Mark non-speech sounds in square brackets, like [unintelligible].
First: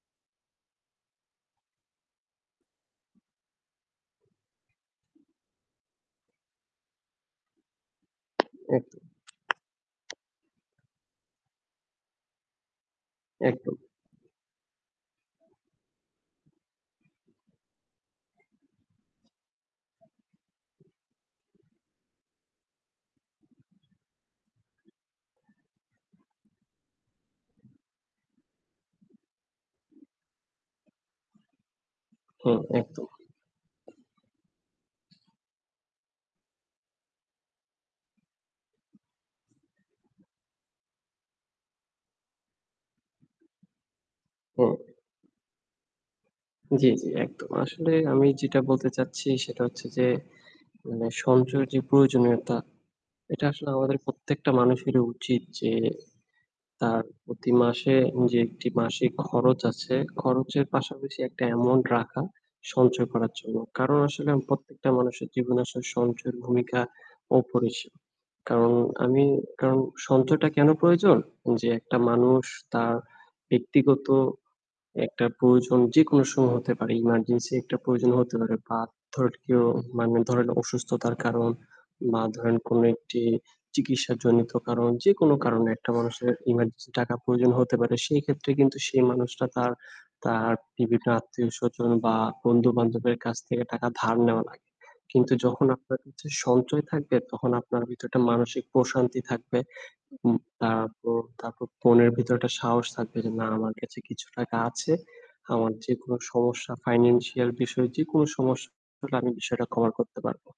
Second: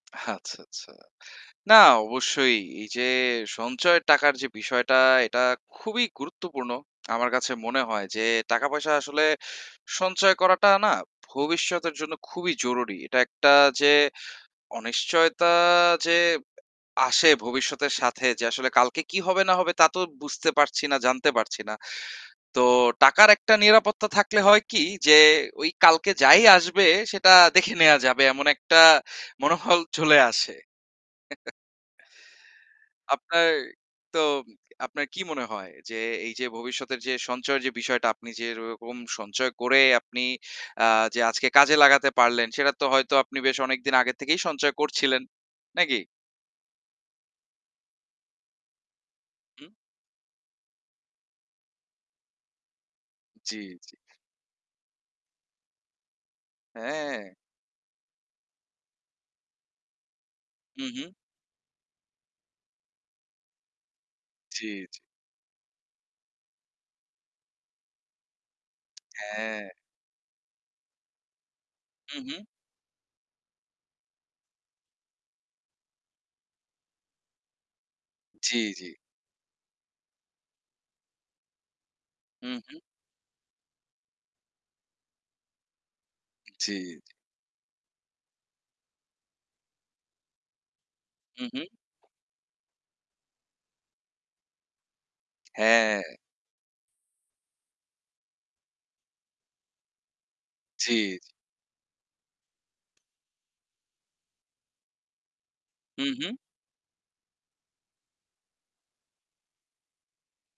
আচ্ছা, আচ্ছা। না অবশ্যই এইযে সঞ্চয়ের টাকার যে বিষয়টা এটা খুবই গুরুত্বপূর্ণ। আমার কাছে মনে হয় যে টাকা-পয়সা আসলে [unintelligible] সঞ্চয় করাটা না ভবিষ্যতের জন্য খুবই জরুরি। এটা একটা একদম। যে অনিশ্চয়তা যে আসে ভবিষ্যতের সাথে যে আসলে কালকে কি হবে, না হবে, তা তো বুঝতে পারছি না, জানতে পারছি না। তো টাকার একটা নিরাপত্তা থাকলে হয় কি যে ওই কালকে যাই আসবে সেটা দেখে নেওয়া যাবে। এমন একটা মনোবল চলে আসে। [chuckles] হুম, একদম। আপনার তো আপনার কি মনে হয় যে এইযে ভবিষ্যতের যে সঞ্চয়ের যে বিষয়টা আপনি যেরকম সঞ্চয় করে আপনি আ যে আজকে কাজে লাগাতে পারলেন সেটা তো হয়তো আপনি বেশ অনেকদিন আগে থেকেই হু। সঞ্চয় করছিলেন। নাকি? জ্বী, জ্বী। একদম। আসলে আমি যেটা বলতে চাচ্ছি সেটা হুম। হচ্ছে যে, মানে সঞ্চয়ের যে প্রয়োজনীয়তা এটা জ্বী, আসলে জ্বী। আমাদের প্রত্যেকটা মানুষেরই উচিত যে তার হ্যাঁ। প্রতি মাসে যে একটি মাসিক খরচ আছে, খরচের হু, হু। পাশাপাশি একটা অ্যামাউন্ট রাখা সঞ্চয় করার জন্য। কারণ আসলে জ্বি, প্রত্যেকটা জ্বি। মানুষের জীবনে আসলে সঞ্চয়ের ভূমিকা অপরিসীম। কারণ আমি হ্যাঁ। কারণ সঞ্চয়টা কেনো প্রয়োজন? যে একটা হু, হু। মানুষ তার ব্যক্তিগত একটা প্রয়োজন যেকোনো সময় হতে পারে। এমার্জেন্সি একটা প্রয়োজন হতে পারে। জ্বি, বা জ্বি। ধরেন কেউ মানে ধরেন অসুস্থতার কারণ বা হু, ধরেন হু। কোনো একটি চিকিৎসাজনিত কারণ যেকোনো কারণে একটা মানুষের জ্বি, এমার্জেন্সি জ্বি। টাকা প্রয়োজন হতে পারে। সেক্ষেত্রে কিন্তু সেই মানুষটা তার, তার বিভিন্ন হুঁ, হুঁ। আত্মীয়-স্বজন বা বন্ধু-বান্ধবের কাছ থেকে টাকা ধার নেওয়া লাগে। কিন্তু যখন আপনার হ্যাঁ। কাছে সঞ্চয় থাকবে তখন আপনার ভিতরে একটা মানসিক প্রশান্তি থাকবে। উম জ্বি, জি। তারপর, তারপর মনের ভিতরে একটা সাহস থাকবে যে, "না, আমার কাছে কিছু টাকা আছে। আমার হু, যেকোনো হু। সমস্যা financial বিষয় যেকোনো সমস্যা আমি বিষয়টা কভার করতে পারবো।"